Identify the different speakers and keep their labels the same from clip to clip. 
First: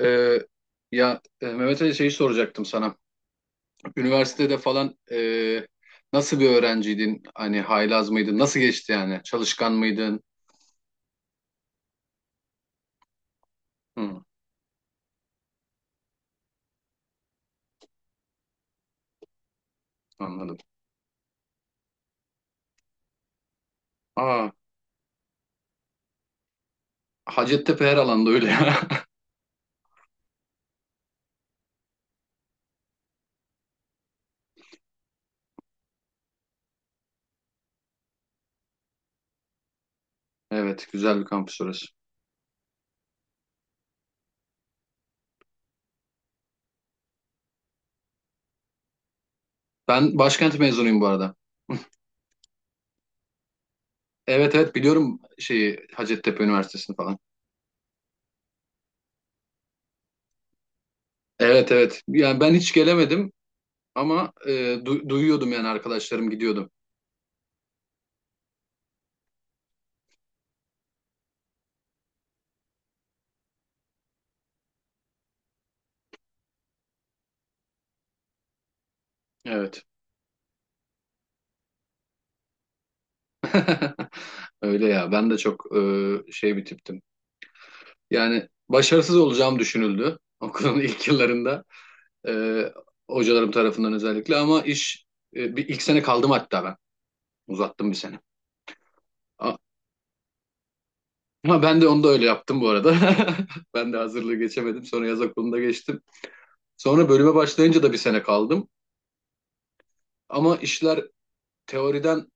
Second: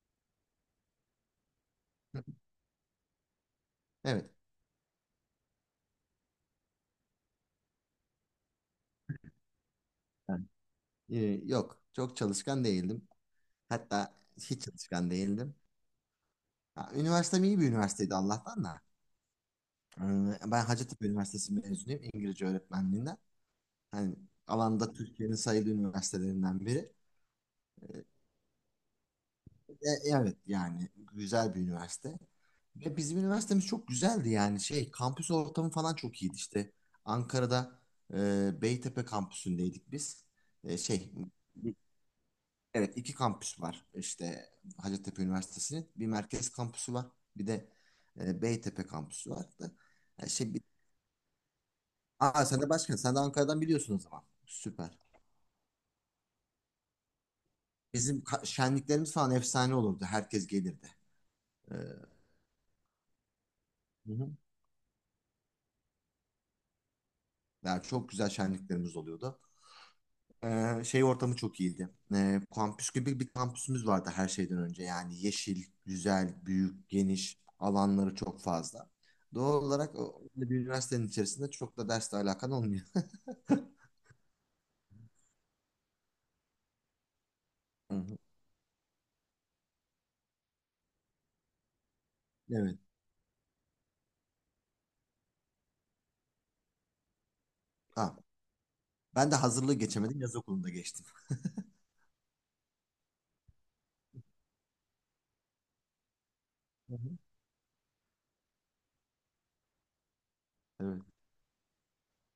Speaker 1: Ee, Mehmet Ali şeyi soracaktım sana.
Speaker 2: Evet.
Speaker 1: Üniversitede falan nasıl bir öğrenciydin? Hani haylaz mıydın? Nasıl geçti yani? Çalışkan mıydın?
Speaker 2: Yani. Ee, Yok, çok çalışkan değildim. Hatta
Speaker 1: Hı,
Speaker 2: hiç çalışkan değildim. Ha, üniversitem iyi bir üniversiteydi Allah'tan da.
Speaker 1: anladım.
Speaker 2: Ben Hacettepe Üniversitesi mezunuyum, İngilizce öğretmenliğinden. Hani
Speaker 1: Aa,
Speaker 2: alanda Türkiye'nin sayılı üniversitelerinden biri.
Speaker 1: Hacettepe her alanda öyle ya.
Speaker 2: E, evet, yani güzel bir üniversite. Ve bizim üniversitemiz çok güzeldi, yani şey kampüs ortamı falan çok iyiydi işte. Ankara'da Beytepe kampüsündeydik biz.
Speaker 1: Evet,
Speaker 2: Şey,
Speaker 1: güzel bir kampüs orası.
Speaker 2: evet, iki kampüs var. İşte Hacettepe Üniversitesi'nin bir merkez kampüsü var. Bir de Beytepe kampüsü var. Da,
Speaker 1: Ben
Speaker 2: şey,
Speaker 1: başkent mezunuyum bu arada.
Speaker 2: aa, sen de başkan. Sen de Ankara'dan biliyorsun o zaman.
Speaker 1: Evet, evet,
Speaker 2: Süper.
Speaker 1: biliyorum şeyi Hacettepe Üniversitesi'ni falan.
Speaker 2: Bizim şenliklerimiz falan efsane olurdu. Herkes gelirdi.
Speaker 1: Evet, evet.
Speaker 2: Hı
Speaker 1: Yani ben hiç gelemedim
Speaker 2: hı.
Speaker 1: ama duyuyordum yani arkadaşlarım gidiyordum.
Speaker 2: Yani çok güzel şenliklerimiz oluyordu. Şey ortamı çok iyiydi. Kampüs gibi bir kampüsümüz vardı her şeyden önce. Yani yeşil, güzel, büyük, geniş alanları çok fazla. Doğal
Speaker 1: Evet.
Speaker 2: olarak bir üniversitenin içerisinde çok da dersle alakan olmuyor.
Speaker 1: Öyle ya. Ben de çok şey bir tiptim.
Speaker 2: Hı hı.
Speaker 1: Yani başarısız olacağım düşünüldü okulun ilk yıllarında e,
Speaker 2: Evet.
Speaker 1: hocalarım tarafından özellikle ama iş e, bir ilk sene kaldım hatta ben uzattım bir
Speaker 2: Ha,
Speaker 1: sene.
Speaker 2: ben de
Speaker 1: A-
Speaker 2: hazırlığı geçemedim. Yaz okulunda geçtim.
Speaker 1: Ama ben de onu da öyle yaptım bu arada. Ben de hazırlığı geçemedim sonra yaz okulunda geçtim.
Speaker 2: Hı
Speaker 1: Sonra
Speaker 2: hı.
Speaker 1: bölüme başlayınca da bir sene kaldım ama
Speaker 2: Evet.
Speaker 1: işler teoriden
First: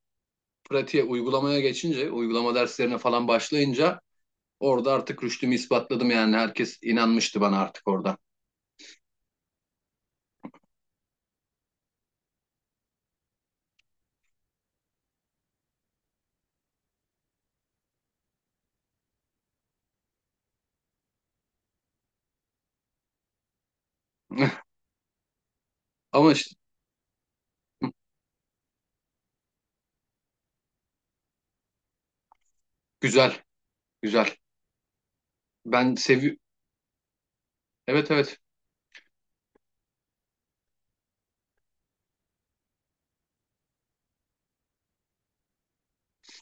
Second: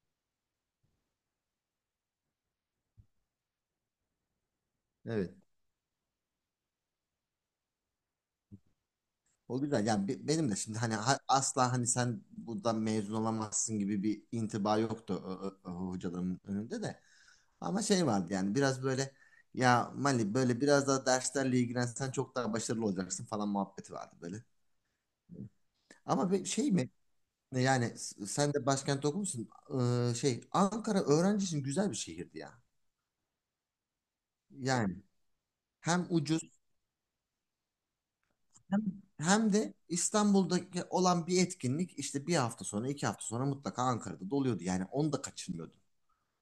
Speaker 1: pratiğe uygulamaya geçince uygulama derslerine falan başlayınca orada artık
Speaker 2: Evet.
Speaker 1: rüştümü ispatladım yani herkes inanmıştı bana artık orada.
Speaker 2: O güzel. Yani benim de şimdi, hani asla hani sen buradan mezun olamazsın gibi bir intiba yoktu, hocaların önünde de. Ama şey vardı, yani biraz böyle, ya Mali böyle biraz daha derslerle ilgilensen çok daha başarılı olacaksın falan muhabbeti vardı böyle. Ama
Speaker 1: Ama
Speaker 2: bir
Speaker 1: işte
Speaker 2: şey mi, yani sen de başkent okumuşsun. Şey, Ankara öğrenci için güzel bir şehirdi ya.
Speaker 1: güzel, güzel.
Speaker 2: Yani
Speaker 1: Ben
Speaker 2: hem
Speaker 1: sevi
Speaker 2: ucuz,
Speaker 1: Evet, evet.
Speaker 2: hem, hem de İstanbul'daki olan bir etkinlik işte bir hafta sonra, iki hafta sonra mutlaka Ankara'da doluyordu. Yani onu da kaçırmıyordun.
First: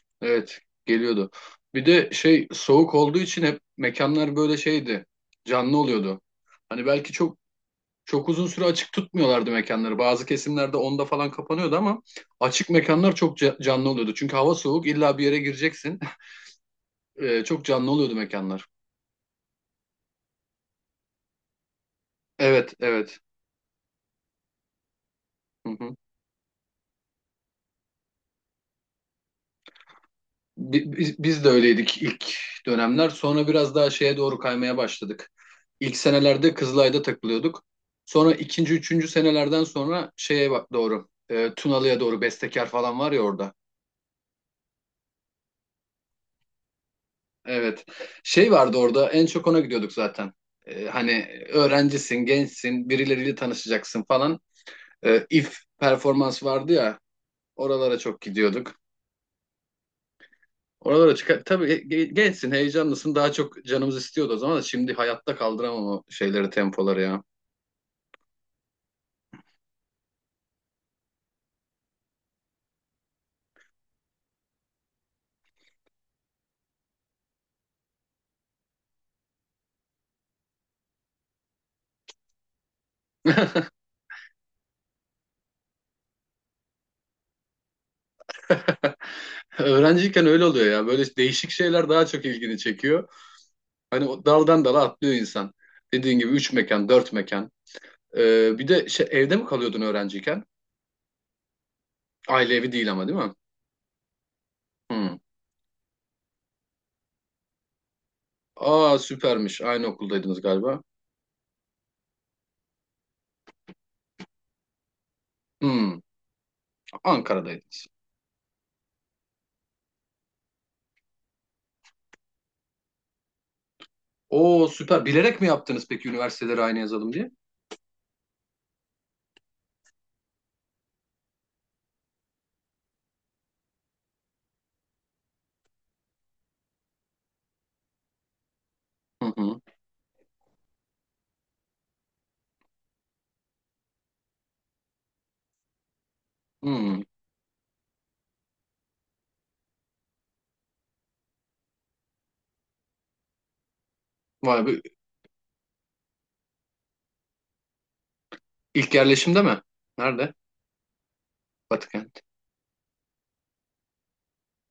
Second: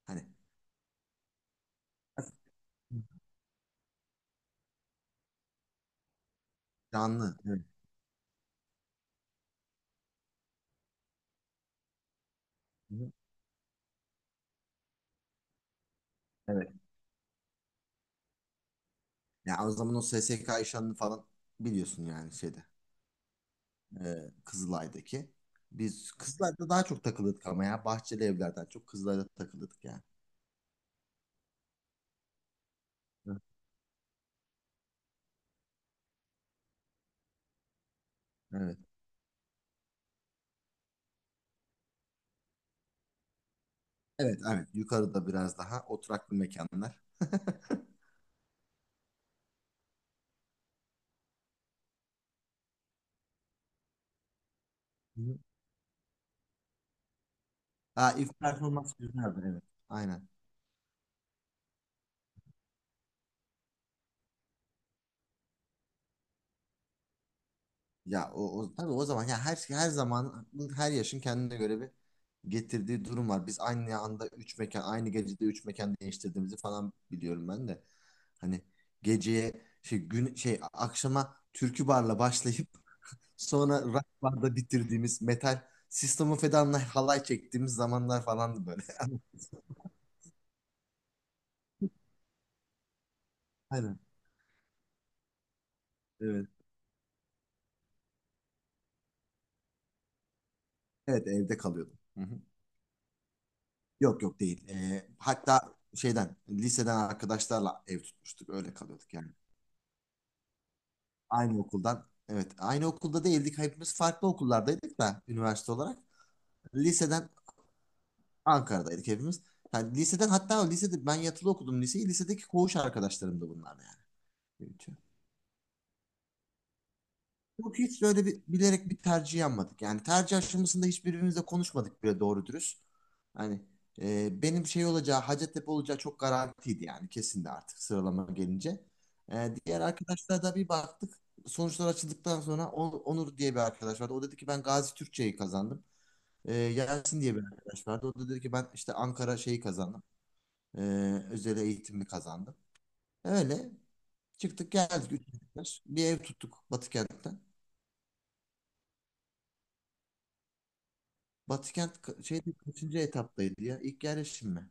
Speaker 2: Hani
Speaker 1: Evet, geliyordu. Bir de şey soğuk olduğu için hep mekanlar böyle şeydi. Canlı oluyordu. Hani belki
Speaker 2: canlı.
Speaker 1: çok
Speaker 2: Evet.
Speaker 1: çok uzun süre açık tutmuyorlardı mekanları. Bazı kesimlerde onda falan kapanıyordu ama açık
Speaker 2: Hı hı.
Speaker 1: mekanlar çok canlı oluyordu. Çünkü hava soğuk illa bir yere gireceksin.
Speaker 2: Evet.
Speaker 1: Çok canlı oluyordu mekanlar.
Speaker 2: Yani o zaman o SSK işlerini falan biliyorsun yani şeyde.
Speaker 1: Evet, evet.
Speaker 2: Kızılay'daki.
Speaker 1: Hı hı.
Speaker 2: Biz Kızılay'da daha çok takılırdık ama ya. Bahçeli evlerden çok Kızılay'da takılırdık yani.
Speaker 1: Biz de öyleydik ilk dönemler.
Speaker 2: Hı,
Speaker 1: Sonra biraz daha şeye doğru kaymaya başladık. İlk senelerde Kızılay'da takılıyorduk. Sonra ikinci,
Speaker 2: evet.
Speaker 1: üçüncü senelerden sonra şeye bak doğru. Tunalı'ya doğru Bestekar falan var ya orada.
Speaker 2: Evet, evet. Yukarıda biraz daha oturaklı mekanlar.
Speaker 1: Evet. Şey vardı orada en çok ona gidiyorduk zaten. E, hani öğrencisin, gençsin, birileriyle tanışacaksın falan. E,
Speaker 2: Hı.
Speaker 1: if performans vardı ya oralara
Speaker 2: Ha,
Speaker 1: çok
Speaker 2: ilk
Speaker 1: gidiyorduk.
Speaker 2: performans güzeldi, evet. Aynen.
Speaker 1: Oralara çıkar. Tabii gençsin, heyecanlısın. Daha çok canımız istiyordu o zaman da şimdi hayatta kaldıramam o şeyleri, tempoları ya.
Speaker 2: Ya o, o tabii o zaman ya, her şey, her zaman her yaşın kendine göre bir getirdiği durum var. Biz aynı anda üç mekan, aynı gecede üç mekan değiştirdiğimizi falan biliyorum ben de. Hani geceye şey gün şey akşama türkü barla başlayıp sonra rock barda bitirdiğimiz metal System of a Down'la halay çektiğimiz zamanlar falandı böyle. Ama
Speaker 1: Öğrenciyken öyle oluyor ya. Böyle değişik şeyler daha çok ilgini çekiyor.
Speaker 2: aynen.
Speaker 1: Hani o daldan dala atlıyor insan. Dediğin gibi
Speaker 2: Evet.
Speaker 1: üç mekan, dört mekan. Bir de şey, evde mi kalıyordun öğrenciyken?
Speaker 2: Evet, evde kalıyordum. Hı hı.
Speaker 1: Aile evi değil ama değil mi?
Speaker 2: Yok, yok değil.
Speaker 1: Hmm.
Speaker 2: Hatta şeyden, liseden arkadaşlarla ev tutmuştuk. Öyle
Speaker 1: Aa
Speaker 2: kalıyorduk yani.
Speaker 1: süpermiş. Aynı okuldaydınız galiba.
Speaker 2: Aynı okuldan. Evet. Aynı okulda değildik. Hepimiz farklı okullardaydık da, üniversite olarak.
Speaker 1: Hmm.
Speaker 2: Liseden
Speaker 1: Ankara'daydınız.
Speaker 2: Ankara'daydık hepimiz. Yani liseden, hatta lisede ben yatılı okudum liseyi. Lisedeki koğuş arkadaşlarım da bunlar yani.
Speaker 1: Oo süper. Bilerek mi yaptınız peki üniversiteleri aynı yazalım diye?
Speaker 2: Yok hiç böyle bir, bilerek bir tercih yapmadık. Yani tercih aşamasında hiçbirimizle konuşmadık bile doğru dürüst. Hani benim şey olacağı, Hacettepe olacağı çok garantiydi, yani kesindi artık sıralama gelince.
Speaker 1: Hı hı.
Speaker 2: Diğer arkadaşlara da bir baktık. Sonuçlar açıldıktan sonra Onur diye bir arkadaş vardı. O dedi ki ben Gazi Türkçe'yi kazandım.
Speaker 1: Hmm.
Speaker 2: Yasin diye bir arkadaş vardı. O da dedi ki ben işte Ankara şeyi kazandım. E, Özel eğitimi kazandım. Öyle
Speaker 1: Vay
Speaker 2: çıktık
Speaker 1: be.
Speaker 2: geldik. Üçüncü sınıf. Bir ev tuttuk Batıkent'te.
Speaker 1: İlk yerleşimde mi? Nerede?
Speaker 2: Batıkent
Speaker 1: Batıkent.
Speaker 2: şeyde kaçıncı etaptaydı ya? İlk yerleşim mi?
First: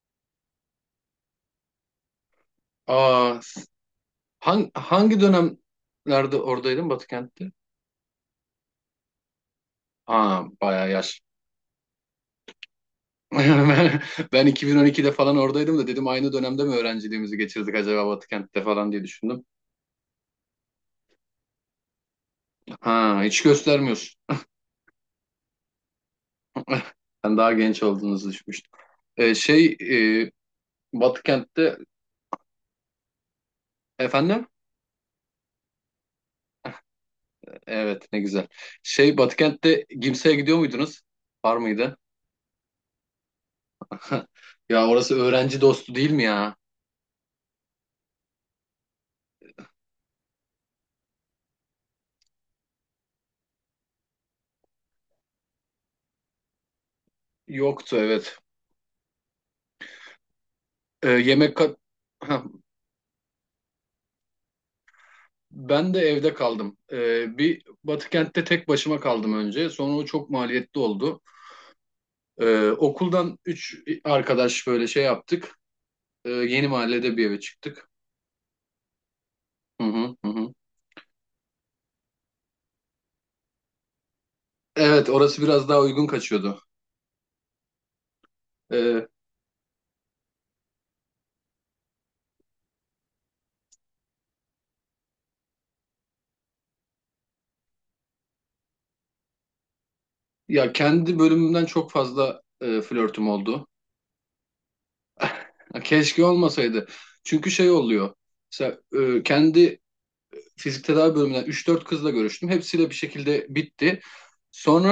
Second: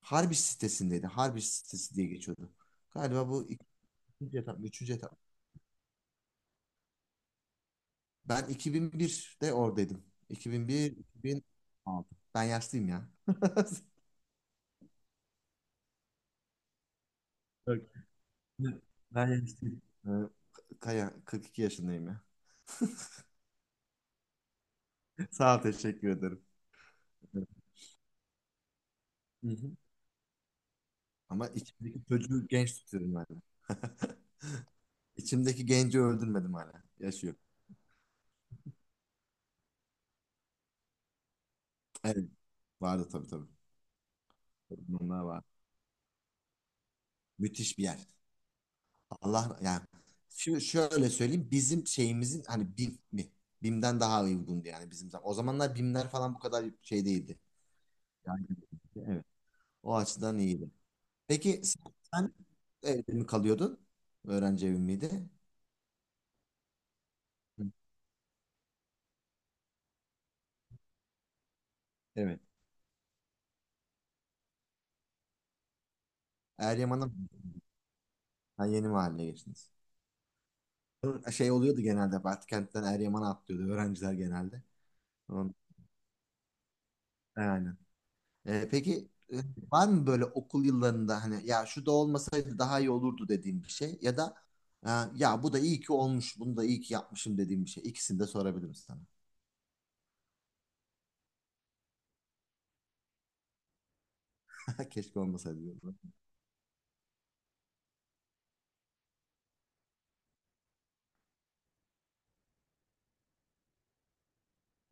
Speaker 2: Harbiç sitesindeydi. Harbiç sitesi diye geçiyordu. Galiba
Speaker 1: Aa,
Speaker 2: bu
Speaker 1: s-
Speaker 2: ikinci etap mı, üçüncü etap mı?
Speaker 1: hangi dönemlerde oradaydın Batıkent'te?
Speaker 2: Ben 2001'de oradaydım.
Speaker 1: Aa, bayağı
Speaker 2: 2001,
Speaker 1: yaş.
Speaker 2: 2006. Ben yaşlıyım ya.
Speaker 1: Ben, ben 2012'de falan oradaydım da dedim aynı dönemde mi öğrenciliğimizi geçirdik
Speaker 2: Yok,
Speaker 1: acaba Batıkent'te falan diye
Speaker 2: ben
Speaker 1: düşündüm.
Speaker 2: yaşlıyım. Kaya, 42 yaşındayım ya.
Speaker 1: Ha, hiç göstermiyorsun.
Speaker 2: Sağ ol, teşekkür ederim.
Speaker 1: Ben
Speaker 2: Hı
Speaker 1: daha genç olduğunuzu düşünmüştüm. Ee,
Speaker 2: hı.
Speaker 1: şey e,
Speaker 2: Ama
Speaker 1: Batıkent'te
Speaker 2: içimdeki çocuğu genç tutuyorum hala.
Speaker 1: efendim?
Speaker 2: İçimdeki genci öldürmedim hala. Yaşıyor.
Speaker 1: Evet, ne güzel. Şey Batıkent'te Gimse'ye gidiyor muydunuz? Var mıydı?
Speaker 2: Evet. Vardı, tabii tabii.
Speaker 1: Ya orası
Speaker 2: Onlar var.
Speaker 1: öğrenci dostu değil mi ya?
Speaker 2: Müthiş bir yer. Allah, yani şimdi şöyle söyleyeyim, bizim şeyimizin hani BİM mi? BİM'den daha uygundu yani bizim zaman. O zamanlar BİM'ler falan bu kadar şey değildi.
Speaker 1: Yoktu evet.
Speaker 2: Yani, evet. O açıdan iyiydi.
Speaker 1: Yemek
Speaker 2: Peki
Speaker 1: kat...
Speaker 2: sen evde mi kalıyordun? Öğrenci evi miydi?
Speaker 1: Ben de evde kaldım. Bir
Speaker 2: Hı,
Speaker 1: Batıkent'te tek başıma kaldım önce. Sonra o çok maliyetli oldu.
Speaker 2: evet.
Speaker 1: Okuldan üç arkadaş böyle şey yaptık. Yeni
Speaker 2: Eryaman'a mı?
Speaker 1: mahallede bir eve çıktık.
Speaker 2: Ha, yeni mahalle geçtiniz.
Speaker 1: Hı hı, hı hı.
Speaker 2: Şey oluyordu, genelde Batkent'ten Eryaman'a atlıyordu öğrenciler genelde.
Speaker 1: Evet, orası
Speaker 2: Onun,
Speaker 1: biraz daha uygun kaçıyordu.
Speaker 2: yani. Peki,
Speaker 1: Ee,
Speaker 2: e, var mı böyle okul yıllarında, hani ya şu da olmasaydı daha iyi olurdu dediğim bir şey, ya da e, ya bu da iyi ki olmuş, bunu da iyi ki yapmışım dediğim bir şey. İkisini de sorabilirim sana.
Speaker 1: Kendi bölümümden çok fazla flörtüm oldu.
Speaker 2: Keşke olmasaydı diyorum.
Speaker 1: Keşke olmasaydı. Çünkü şey oluyor. Mesela kendi fizik tedavi bölümünden üç dört kızla görüştüm. Hepsiyle bir şekilde bitti.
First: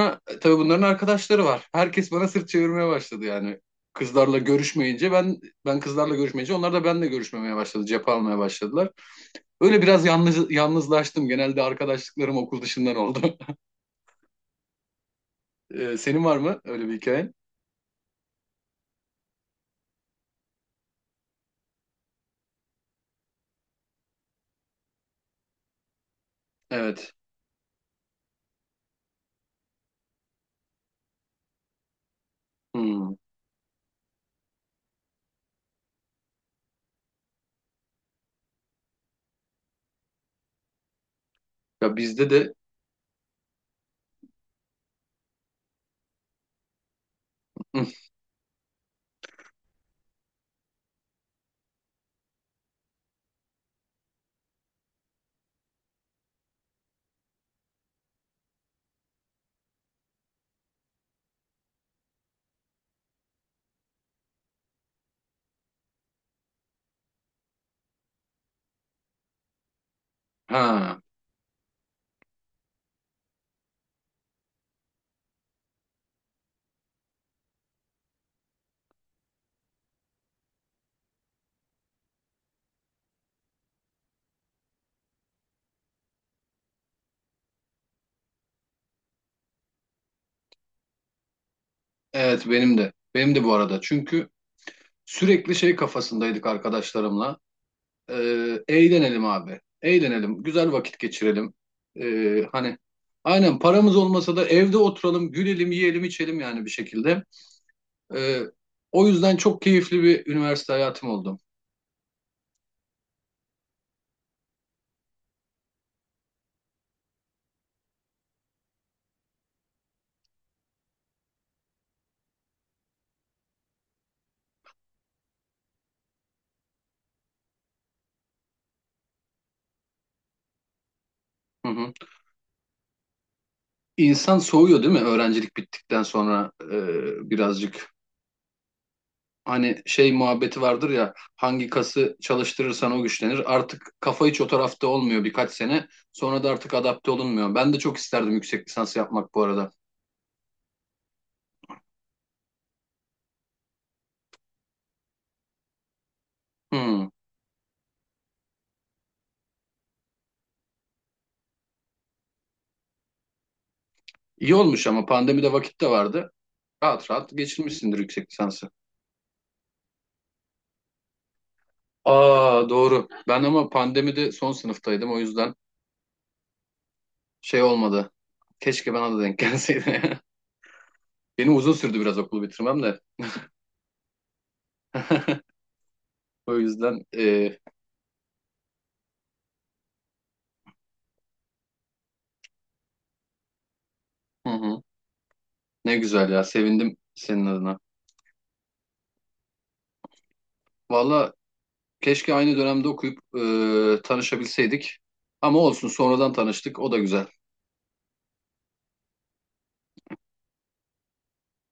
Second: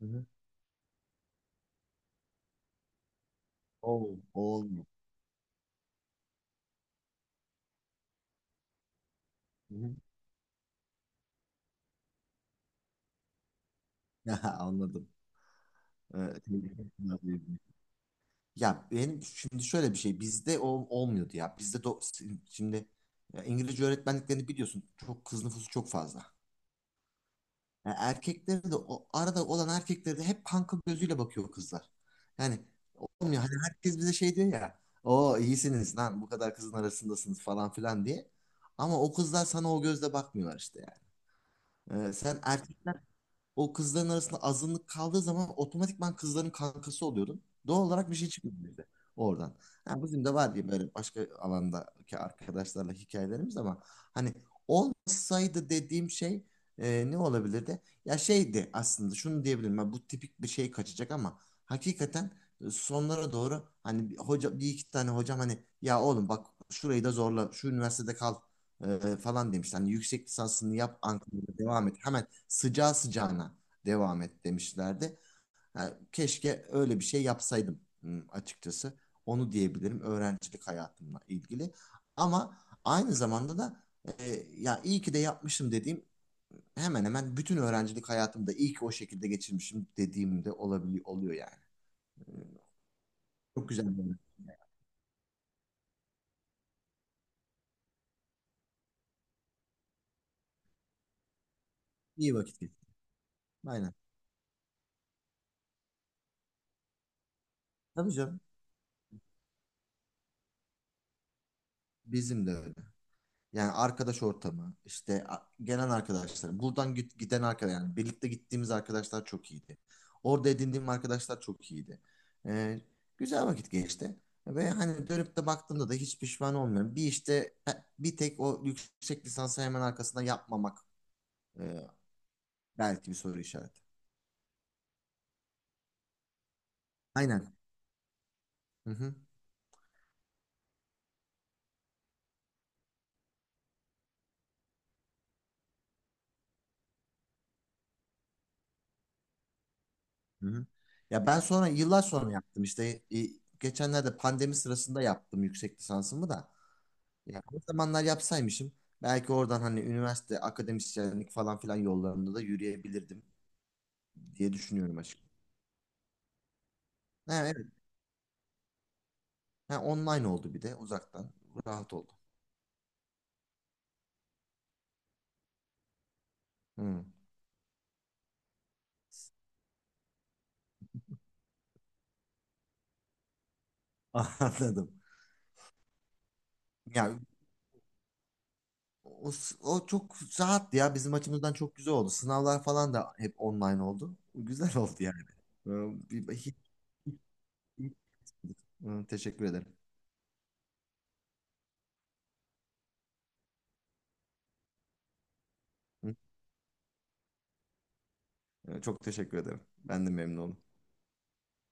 Speaker 2: Hı hı.
Speaker 1: tabii bunların arkadaşları var. Herkes bana sırt çevirmeye başladı yani.
Speaker 2: Oo.
Speaker 1: Kızlarla
Speaker 2: Olmuş.
Speaker 1: görüşmeyince ben ben kızlarla görüşmeyince onlar da benimle görüşmemeye başladı. Cephe almaya başladılar.
Speaker 2: Hı
Speaker 1: Öyle
Speaker 2: hı.
Speaker 1: biraz yalnızlaştım. Genelde arkadaşlıklarım okul dışından oldu.
Speaker 2: Anladım.
Speaker 1: E, senin var
Speaker 2: Evet.
Speaker 1: mı öyle bir hikayen?
Speaker 2: Ya benim şimdi şöyle bir şey, bizde o olmuyordu ya. Bizde şimdi, ya İngilizce öğretmenliklerini biliyorsun. Çok kız nüfusu çok fazla.
Speaker 1: Evet.
Speaker 2: Yani erkekleri de o arada olan erkekleri de hep kanka gözüyle bakıyor kızlar. Yani
Speaker 1: Hmm.
Speaker 2: olmuyor. Hani herkes bize şey diyor ya. O iyisiniz lan, bu kadar kızın arasındasınız falan filan diye. Ama o kızlar sana o gözle bakmıyorlar işte yani.
Speaker 1: Ya bizde
Speaker 2: Sen
Speaker 1: de
Speaker 2: erkek, o kızların arasında azınlık kaldığı zaman otomatikman kızların kankası oluyordum. Doğal olarak bir şey çıkıyordu bize oradan. Ha, bizim de var diye böyle başka alandaki arkadaşlarla hikayelerimiz ama, hani olmasaydı dediğim şey ne olabilirdi? Ya şeydi, aslında şunu diyebilirim ben, bu tipik bir şey kaçacak ama hakikaten sonlara doğru hani bir hoca, bir iki tane hocam hani ya oğlum bak şurayı da zorla şu üniversitede kal falan demiş. Hani yüksek lisansını yap
Speaker 1: ha
Speaker 2: Ankara'da devam et. Hemen sıcağı sıcağına devam et demişlerdi. Ha, keşke öyle bir şey yapsaydım, açıkçası. Onu diyebilirim öğrencilik hayatımla ilgili. Ama aynı zamanda da ya iyi ki de yapmışım dediğim, hemen hemen bütün öğrencilik hayatımda iyi ki o şekilde geçirmişim dediğimde olabiliyor oluyor yani. E,
Speaker 1: evet benim de. Benim de bu
Speaker 2: Çok
Speaker 1: arada.
Speaker 2: güzel. Öğrenci.
Speaker 1: Çünkü sürekli şey kafasındaydık arkadaşlarımla. Eğlenelim abi. Eğlenelim. Güzel vakit geçirelim.
Speaker 2: İyi vakit
Speaker 1: Hani
Speaker 2: geçirdim.
Speaker 1: aynen
Speaker 2: Aynen.
Speaker 1: paramız olmasa da evde oturalım, gülelim, yiyelim, içelim yani bir şekilde.
Speaker 2: Tabii canım.
Speaker 1: Ee, O yüzden çok keyifli bir üniversite hayatım oldu.
Speaker 2: Bizim de öyle. Yani arkadaş ortamı, işte gelen arkadaşlar, buradan giden arkadaş, yani birlikte gittiğimiz arkadaşlar çok iyiydi. Orada edindiğim arkadaşlar çok iyiydi. Ee, Güzel vakit geçti. Ve hani dönüp de baktığımda da hiç pişman olmuyorum. Bir işte, e, bir tek o yüksek lisansı hemen arkasına yapmamak
Speaker 1: Hı
Speaker 2: e,
Speaker 1: hı.
Speaker 2: belki bir soru işareti.
Speaker 1: İnsan soğuyor değil mi? Öğrencilik bittikten sonra
Speaker 2: Aynen.
Speaker 1: birazcık.
Speaker 2: Hı hı.
Speaker 1: Hani şey muhabbeti vardır ya hangi kası çalıştırırsan o güçlenir. Artık kafa hiç o tarafta olmuyor birkaç sene. Sonra da artık adapte olunmuyor. Ben de çok isterdim yüksek lisans yapmak bu arada.
Speaker 2: Hı hı. Ya ben sonra yıllar sonra yaptım işte, geçenlerde pandemi sırasında yaptım yüksek lisansımı da.
Speaker 1: Hı.
Speaker 2: Yani o zamanlar yapsaymışım belki oradan hani üniversite, akademisyenlik falan filan yollarında da yürüyebilirdim diye
Speaker 1: İyi olmuş
Speaker 2: düşünüyorum
Speaker 1: ama
Speaker 2: açıkçası.
Speaker 1: pandemide vakit de vardı. Rahat rahat
Speaker 2: Ha, evet.
Speaker 1: geçirmişsindir yüksek lisansı.
Speaker 2: Ha, online oldu bir de uzaktan. Rahat oldu.
Speaker 1: Aa doğru. Ben ama pandemide son sınıftaydım o yüzden
Speaker 2: Hı.
Speaker 1: şey olmadı. Keşke bana da denk gelseydi. Benim uzun sürdü biraz okulu bitirmem de.
Speaker 2: Anladım.
Speaker 1: O yüzden
Speaker 2: Ya
Speaker 1: e,
Speaker 2: o, o çok rahat ya, bizim açımızdan çok güzel oldu. Sınavlar falan da hep online oldu.
Speaker 1: hı
Speaker 2: Güzel
Speaker 1: hı.
Speaker 2: oldu yani. Ee,
Speaker 1: Ne güzel
Speaker 2: bir-
Speaker 1: ya
Speaker 2: hiç-
Speaker 1: sevindim senin adına.
Speaker 2: hiç- hiç- Hı, teşekkür ederim.
Speaker 1: Valla keşke aynı dönemde okuyup tanışabilseydik. Ama olsun sonradan tanıştık o da güzel.
Speaker 2: Hı, çok teşekkür ederim. Ben de memnun oldum.